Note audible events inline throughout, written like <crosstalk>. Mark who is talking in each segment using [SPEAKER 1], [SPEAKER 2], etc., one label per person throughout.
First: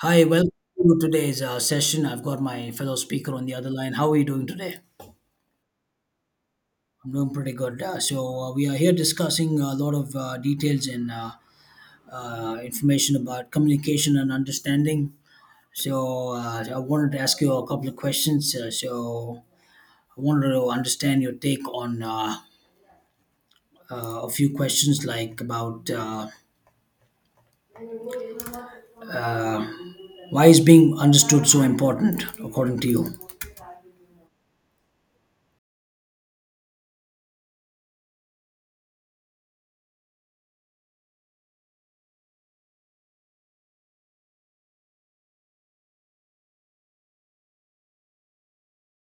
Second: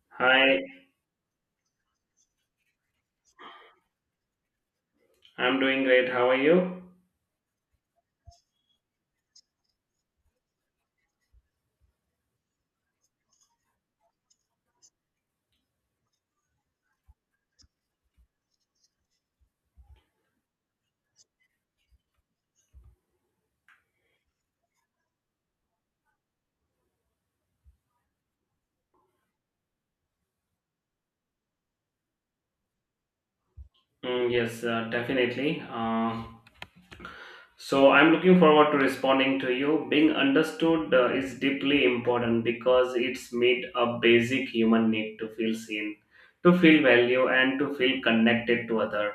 [SPEAKER 1] Hi, welcome
[SPEAKER 2] Hi,
[SPEAKER 1] to today's session. I've got my fellow speaker on the other line. How are you doing today?
[SPEAKER 2] I'm doing great. How are you?
[SPEAKER 1] I'm doing pretty good. We are here discussing a lot of details and information about communication and understanding. So I wanted to ask you a couple of questions. So I wanted to understand your take on uh, a few questions, like about uh, why is being understood so important according to you?
[SPEAKER 2] Mm, yes, definitely. So I'm looking forward to responding to you. Being understood is deeply important because it's meet a basic human need to feel seen, to feel value, and to feel connected to other.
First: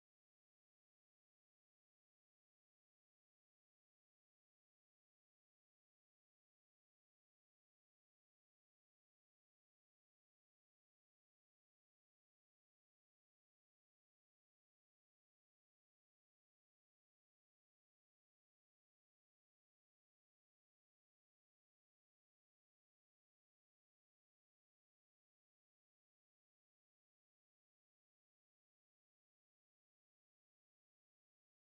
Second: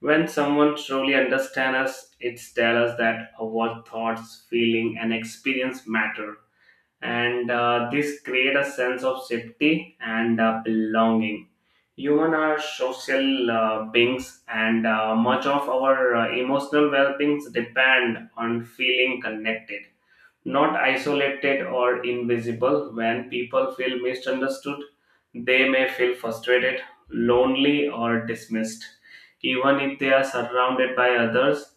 [SPEAKER 2] When someone truly understands us, it tells us that our thoughts, feeling, and experience matter, and this create a sense of safety and belonging. Human are social beings, and much of our emotional well beings depend on feeling connected, not isolated or invisible. When people feel misunderstood, they may feel frustrated, lonely, or dismissed. Even if they are surrounded by others,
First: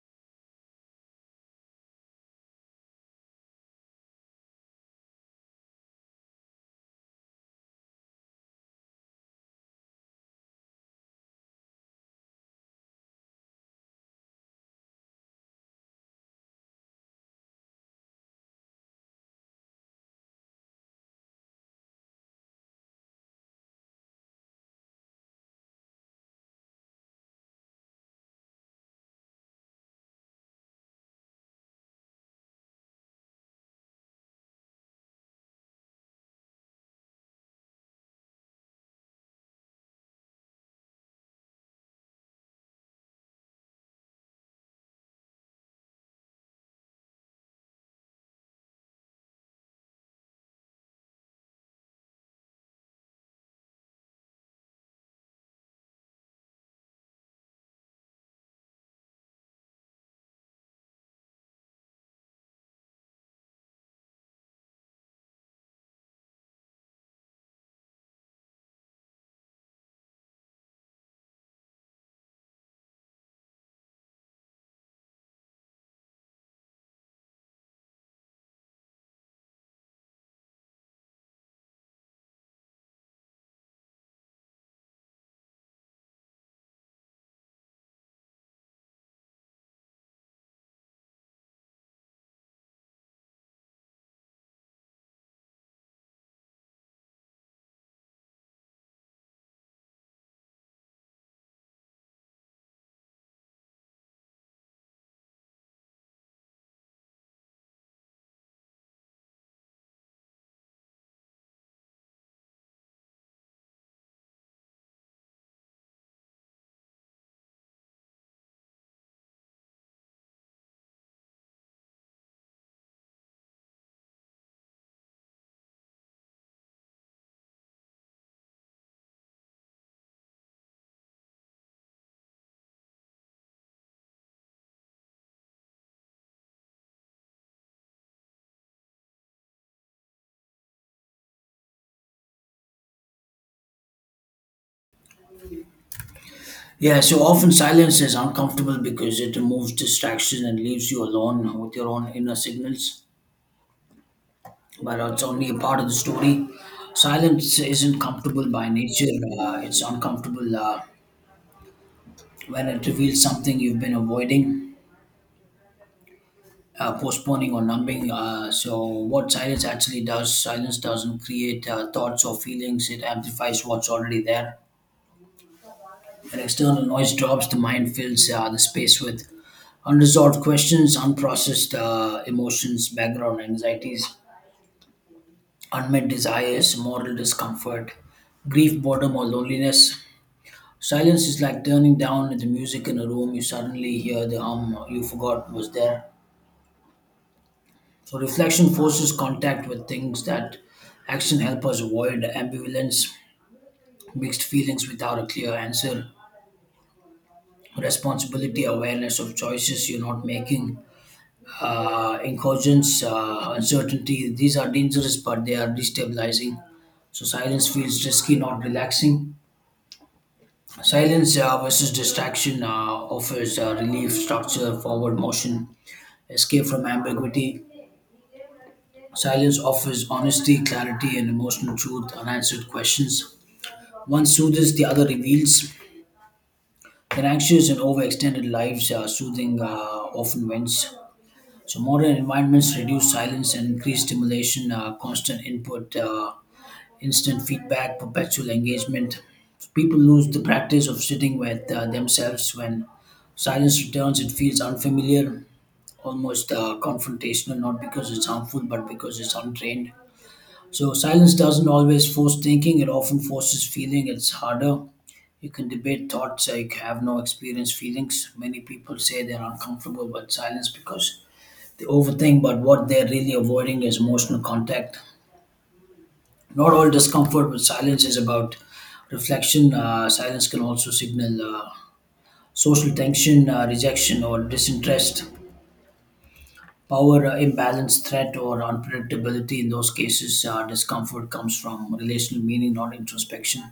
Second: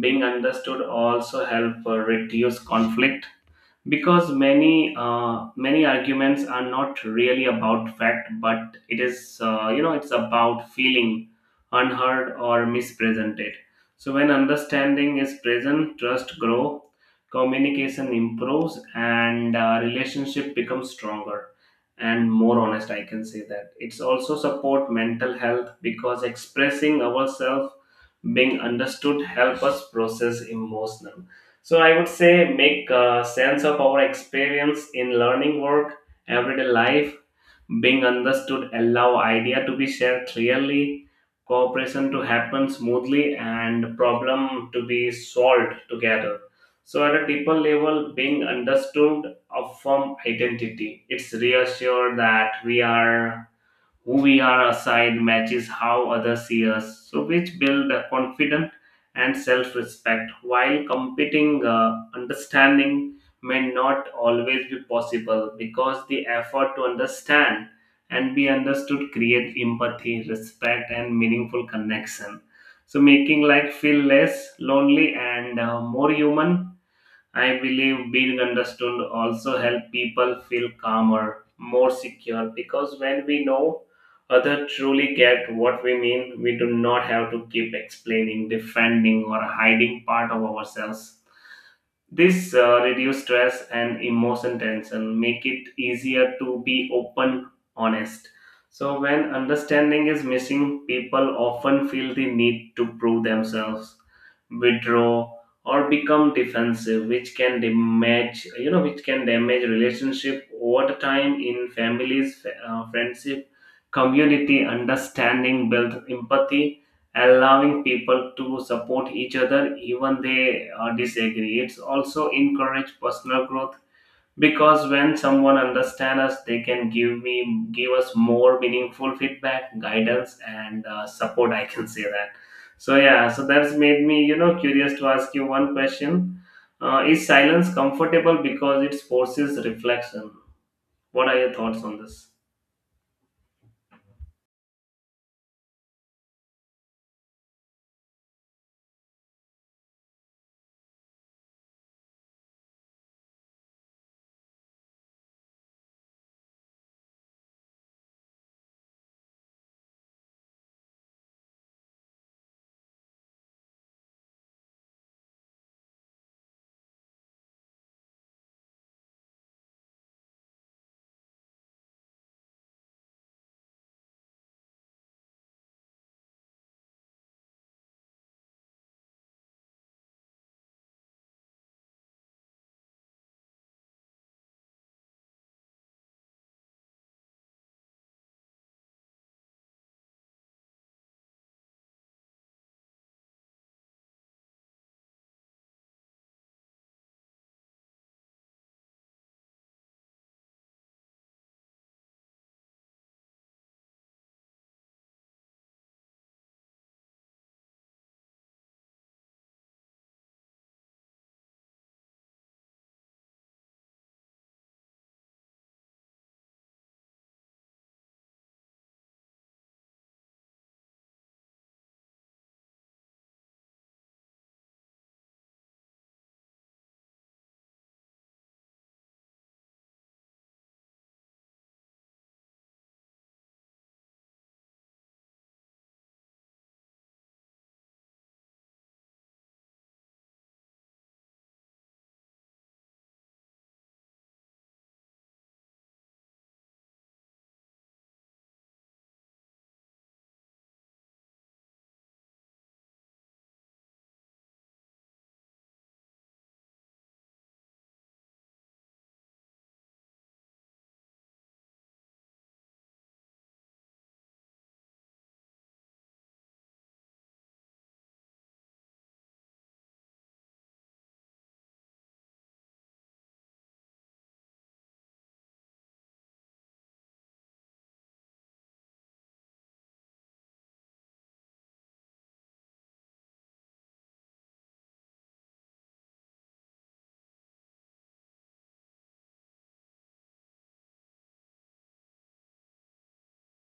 [SPEAKER 2] being understood also help reduce conflict because many arguments are not really about fact, but it is, it's about feeling unheard or mispresented. So when understanding is present, trust grow, communication improves, and relationship becomes stronger and more honest. I can say that it's also support mental health because expressing ourselves, being understood help us process emotional. So I would say make sense of our experience in learning work, everyday life, being understood, allow idea to be shared clearly, cooperation to happen smoothly, and problem to be solved together. So at a deeper level, being understood of firm identity, it's reassured that we are who we are assigned matches how others see us, so which build a confidence and self-respect. While competing, understanding may not always be possible because the effort to understand and be understood creates empathy, respect, and meaningful connection. So making life feel less lonely and more human. I believe being understood also help people feel calmer, more secure because when we know other truly get what we mean, we do not have to keep explaining, defending, or hiding part of ourselves. This reduce stress and emotion tension, make it easier to be open, honest. So when understanding is missing, people often feel the need to prove themselves, withdraw, or become defensive, which can damage relationship over the time. In families, friendship, community, understanding build empathy, allowing people to support each other, even they disagree. It's also encourage personal growth because when someone understands us, they can give us more meaningful feedback, guidance, and support. I can say that. So yeah, so that's made me, curious to ask you one question. Is silence comfortable because it forces reflection? What are your thoughts on this?
[SPEAKER 1] Yeah, so often silence is uncomfortable because it removes distraction and leaves you alone with your own inner signals, but it's only a part of the story. Silence isn't comfortable by nature, it's uncomfortable when it reveals something you've been avoiding, postponing, or numbing. So, what silence actually does, silence doesn't create thoughts or feelings, it amplifies what's already there. And external noise drops, the mind fills the space with unresolved questions, unprocessed emotions, background anxieties, unmet desires, moral discomfort, grief, boredom, or loneliness. Silence is like turning down the music in a room. You suddenly hear the hum you forgot was there. So reflection forces contact with things that action help us avoid ambivalence, mixed feelings without a clear answer, responsibility, awareness of choices you're not making, incursions, uncertainty. These are dangerous, but they are destabilizing. So silence feels risky, not relaxing. Silence versus distraction offers relief, structure, forward motion, escape from ambiguity. Silence offers honesty, clarity, and emotional truth, unanswered questions. One soothes, the other reveals. In anxious and overextended lives, soothing often wins. So modern environments reduce silence and increase stimulation, constant input, instant feedback, perpetual engagement. So people lose the practice of sitting with themselves when silence returns. It feels unfamiliar, almost confrontational, not because it's harmful, but because it's untrained. So silence doesn't always force thinking; it often forces feeling. It's harder. You can debate thoughts, you have no experience, feelings. Many people say they're uncomfortable with silence because they overthink, but what they're really avoiding is emotional contact. Not all discomfort with silence is about reflection. Silence can also signal social tension, rejection, or disinterest. Power imbalance, threat, or unpredictability. In those cases, discomfort comes from relational meaning, not introspection.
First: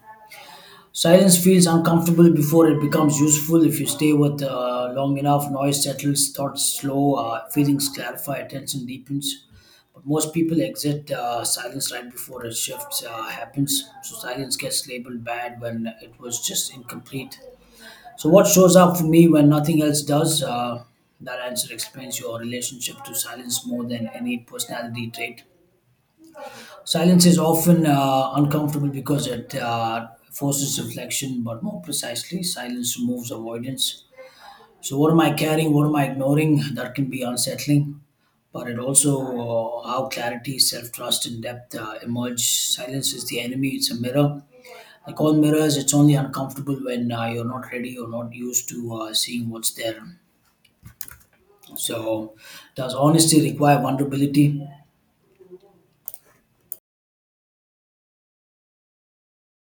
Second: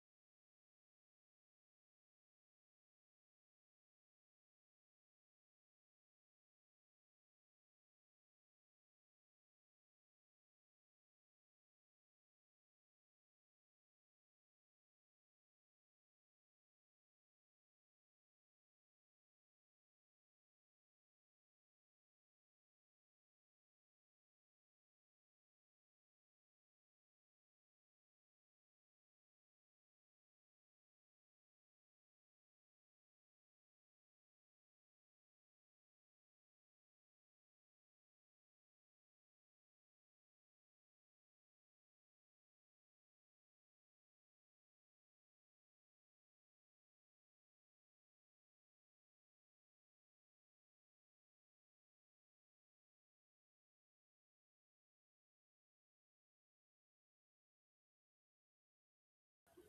[SPEAKER 1] Silence feels uncomfortable before it becomes useful. If you stay with long enough, noise settles, thoughts slow, feelings clarify, attention deepens. But most people exit silence right before a shift happens. So silence gets labeled bad when it was just incomplete. So what shows up for me when nothing else does? That answer explains your relationship to silence more than any personality trait. Silence is often uncomfortable because it forces reflection, but more precisely, silence removes avoidance. So, what am I carrying? What am I ignoring? That can be unsettling, but it also how clarity, self trust, and depth emerge. Silence is the enemy, it's a mirror. Like all mirrors, it's only uncomfortable when you're not ready or not used to seeing what's there. So, does honesty require vulnerability?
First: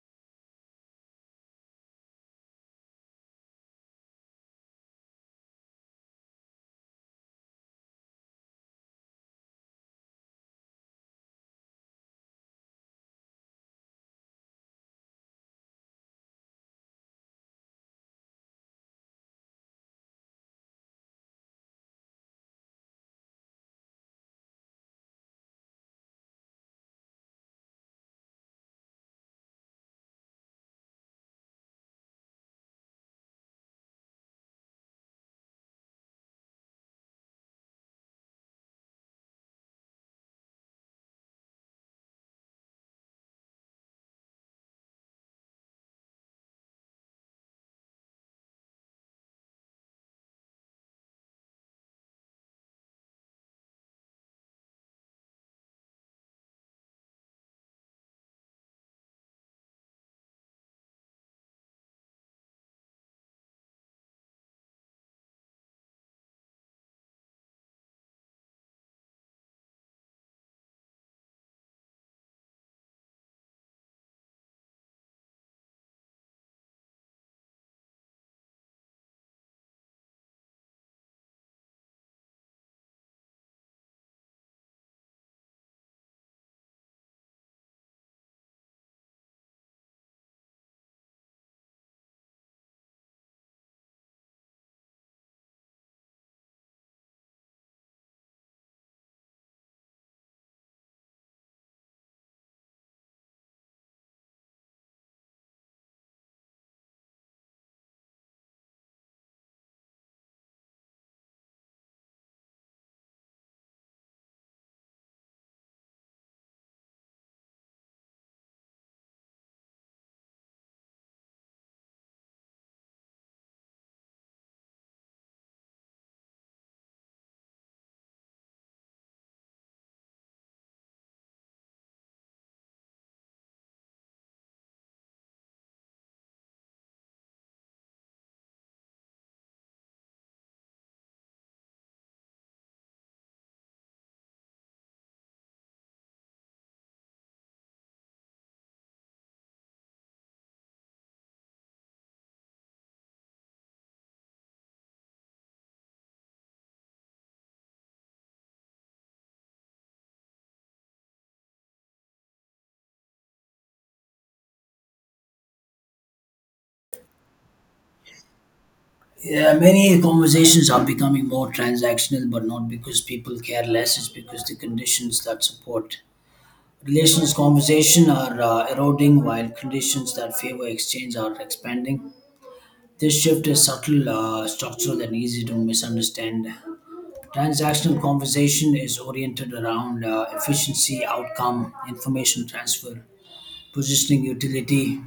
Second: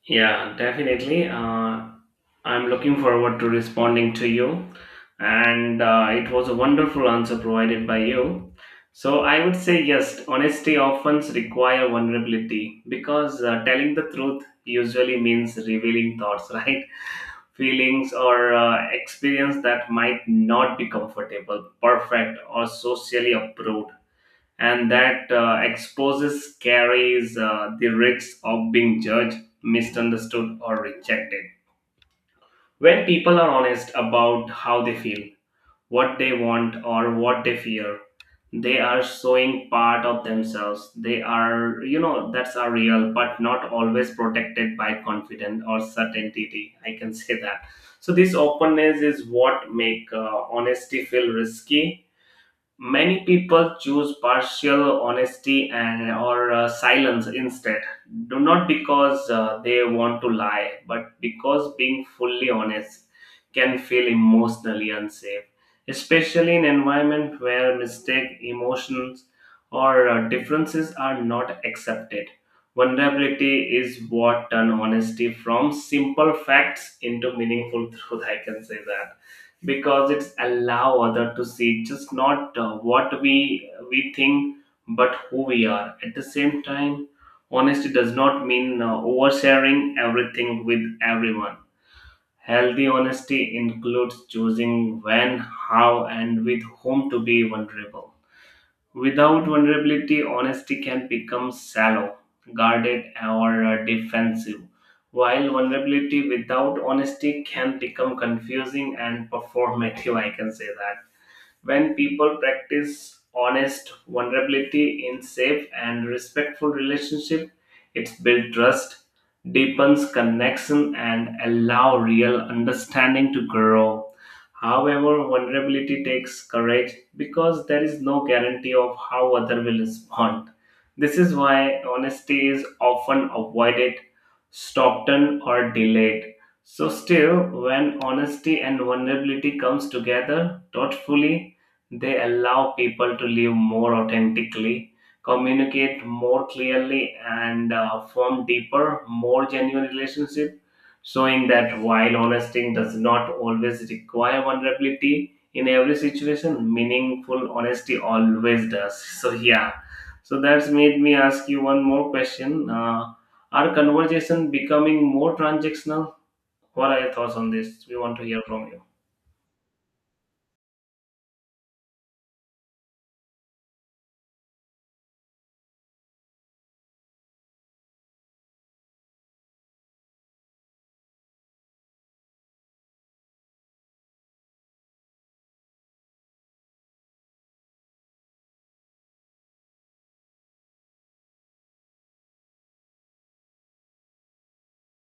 [SPEAKER 2] Yeah, definitely, I'm looking forward to responding to you. And it was a wonderful answer provided by you. So I would say yes, honesty often require vulnerability because telling the truth usually means revealing thoughts, <laughs> right? Feelings or experience that might not be comfortable, perfect, or socially approved. And that exposes carries the risks of being judged, misunderstood, or rejected. When people are honest about how they feel, what they want, or what they fear, they are showing part of themselves. They are, you know, that's are real, but not always protected by confidence or certainty. I can say that. So this openness is what make honesty feel risky. Many people choose partial honesty and or silence instead. Do not because they want to lie, but because being fully honest can feel emotionally unsafe, especially in environment where mistake, emotions, or differences are not accepted. Vulnerability is what turn honesty from simple facts into meaningful truth. I can say that because it's allow other to see just not what we think but who we are. At the same time, honesty does not mean oversharing everything with everyone. Healthy honesty includes choosing when, how, and with whom to be vulnerable. Without vulnerability, honesty can become shallow, guarded, or defensive, while vulnerability without honesty can become confusing and performative. I can say that when people practice honest vulnerability in safe and respectful relationship, it builds trust, deepens connection, and allow real understanding to grow. However, vulnerability takes courage because there is no guarantee of how other will respond. This is why honesty is often avoided, stopped on, or delayed. So still, when honesty and vulnerability comes together thoughtfully, they allow people to live more authentically, communicate more clearly, and form deeper, more genuine relationships, showing that while honesty does not always require vulnerability in every situation, meaningful honesty always does. So, yeah, so that's made me ask you one more question. Are conversation becoming more transactional? What are your thoughts on this? We want to hear from you.
[SPEAKER 1] Yeah, many conversations are becoming more transactional, but not because people care less, it's because the conditions that support relations conversation are eroding while conditions that favor exchange are expanding. This shift is subtle, structural, and easy to misunderstand. Transactional conversation is oriented around efficiency, outcome, information transfer, positioning, utility.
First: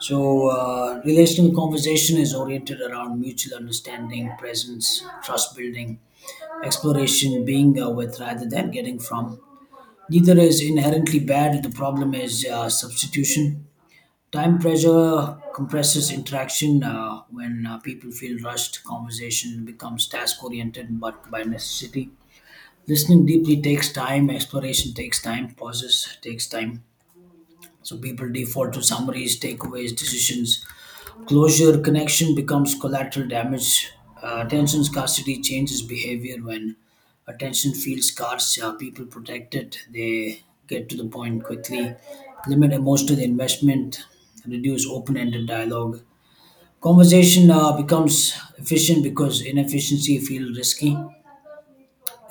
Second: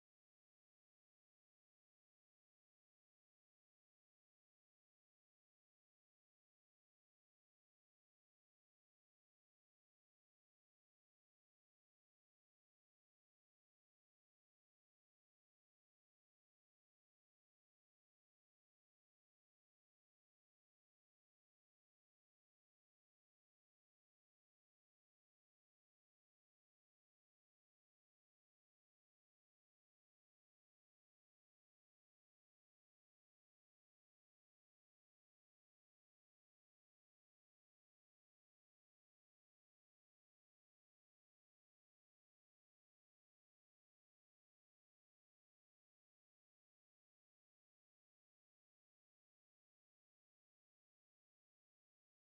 [SPEAKER 1] So, relational conversation is oriented around mutual understanding, presence, trust building, exploration, being with rather than getting from. Neither is inherently bad. The problem is substitution. Time pressure compresses interaction when people feel rushed. Conversation becomes task oriented but by necessity. Listening deeply takes time, exploration takes time, pauses takes time. So people default to summaries, takeaways, decisions. Closure connection becomes collateral damage. Attention scarcity changes behavior when attention feels scarce. People protect it, they get to the point quickly, limit emotional investment, reduce open ended dialogue. Conversation becomes efficient because inefficiency feels risky.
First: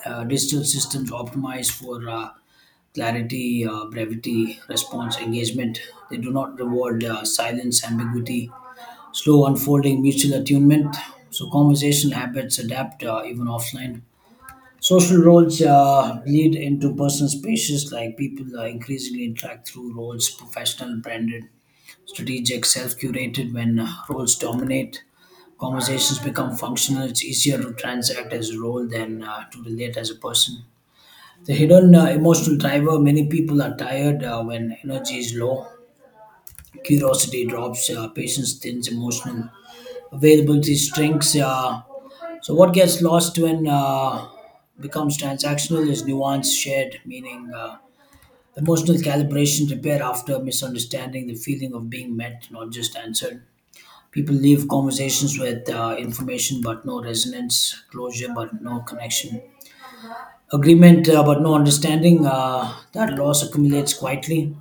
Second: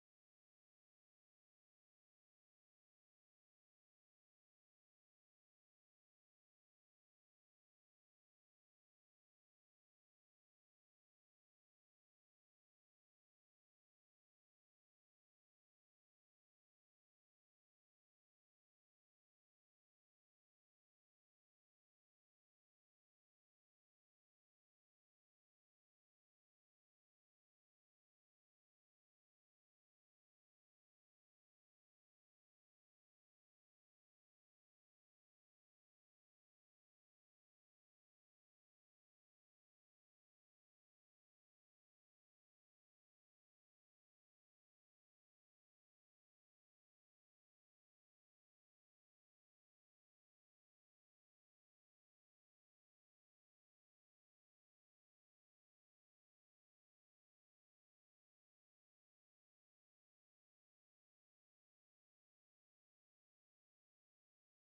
[SPEAKER 1] Digital systems optimize for clarity, brevity, response, engagement. They do not reward silence, ambiguity, slow unfolding, mutual attunement. So conversation habits adapt even offline. Social roles lead into personal spaces like people increasingly interact through roles, professional, branded, strategic, self-curated. When roles dominate, conversations become functional. It's easier to transact as a role than to relate as a person. The hidden emotional driver many people are tired when energy is low, curiosity drops, patience thins, emotional availability shrinks. So, what gets lost when becomes transactional is nuance, shared meaning, emotional calibration, repair after misunderstanding, the feeling of being met, not just answered. People leave conversations with information but no resonance, closure but no connection, agreement but no understanding, that loss accumulates quietly.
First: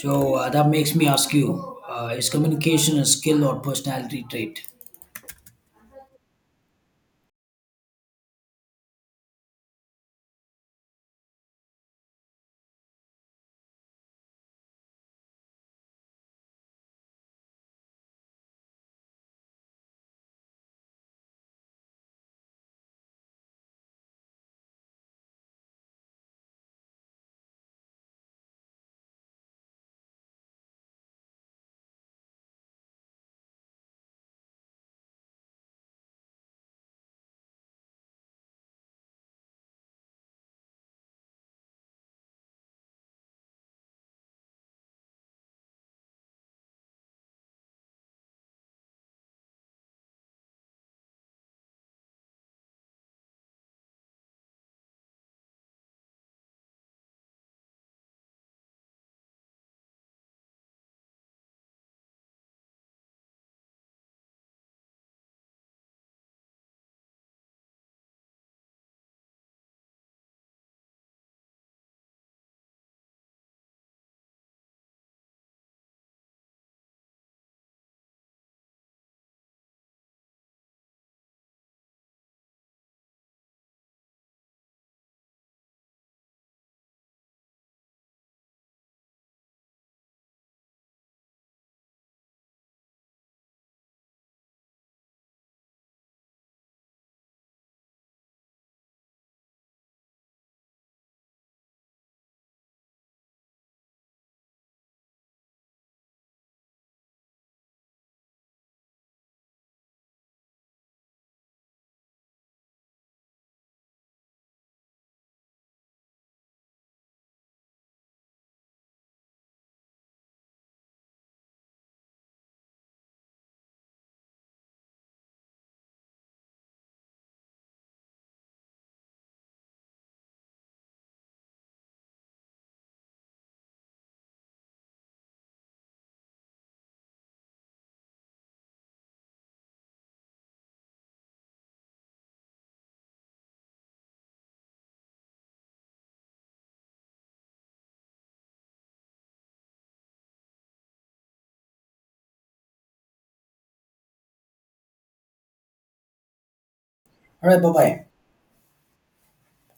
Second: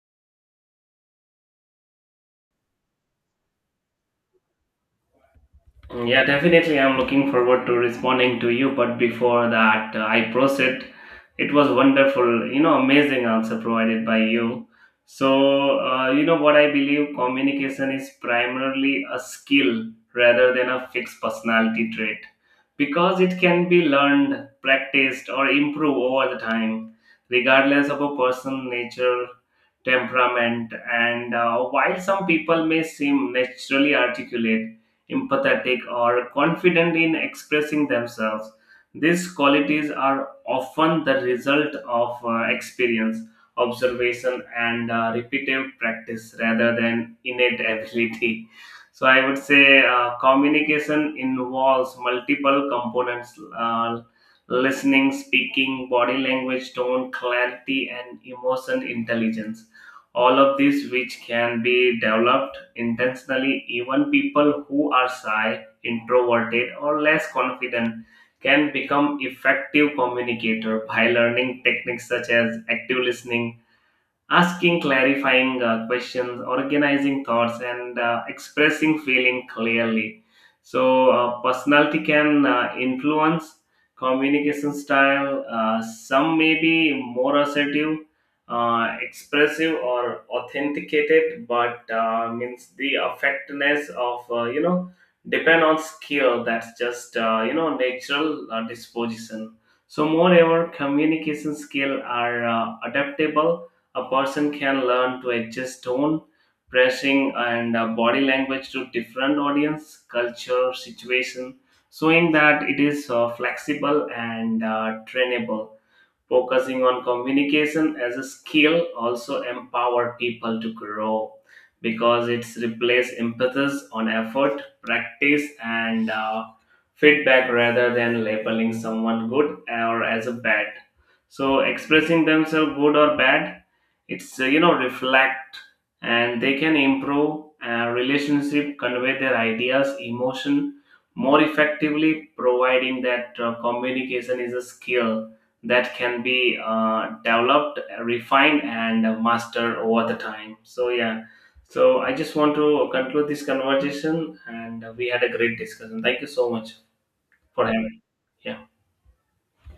[SPEAKER 1] So that makes me ask you, is communication a skill or personality trait?
[SPEAKER 2] Mm, yeah, definitely. I'm looking forward to responding to you. But before that, I proceed. It was wonderful, amazing answer provided by you. So, what I believe communication is primarily a skill rather than a fixed personality trait because it can be learned, practiced, or improved over the time, regardless of a person's nature, temperament. And while some people may seem naturally articulate, empathetic, or confident in expressing themselves. These qualities are often the result of experience, observation, and repetitive practice rather than innate ability. So, I would say communication involves multiple components. Listening, speaking, body language, tone, clarity, and emotion intelligence, all of these which can be developed intentionally. Even people who are shy, introverted, or less confident can become effective communicator by learning techniques such as active listening, asking clarifying questions, organizing thoughts, and expressing feeling clearly. So personality can influence communication style. Some may be more assertive, expressive, or authenticated, but means the effectiveness of, depend on skill that's just, natural disposition. So moreover, communication skill are adaptable. A person can learn to adjust tone, pressing, and body language to different audience, culture, situation, showing that it is flexible and trainable. Focusing on communication as a skill also empower people to grow because it's replace impetus on effort, practice, and feedback rather than labeling someone good or as a bad. So expressing themselves good or bad, it's, reflect, and they can improve relationship, convey their ideas, emotion more effectively, providing that communication is a skill that can be developed, refined, and mastered over the time. So yeah. So I just want to conclude this conversation, and we had a great discussion. Thank you so much. For him,
[SPEAKER 1] Why
[SPEAKER 2] yeah.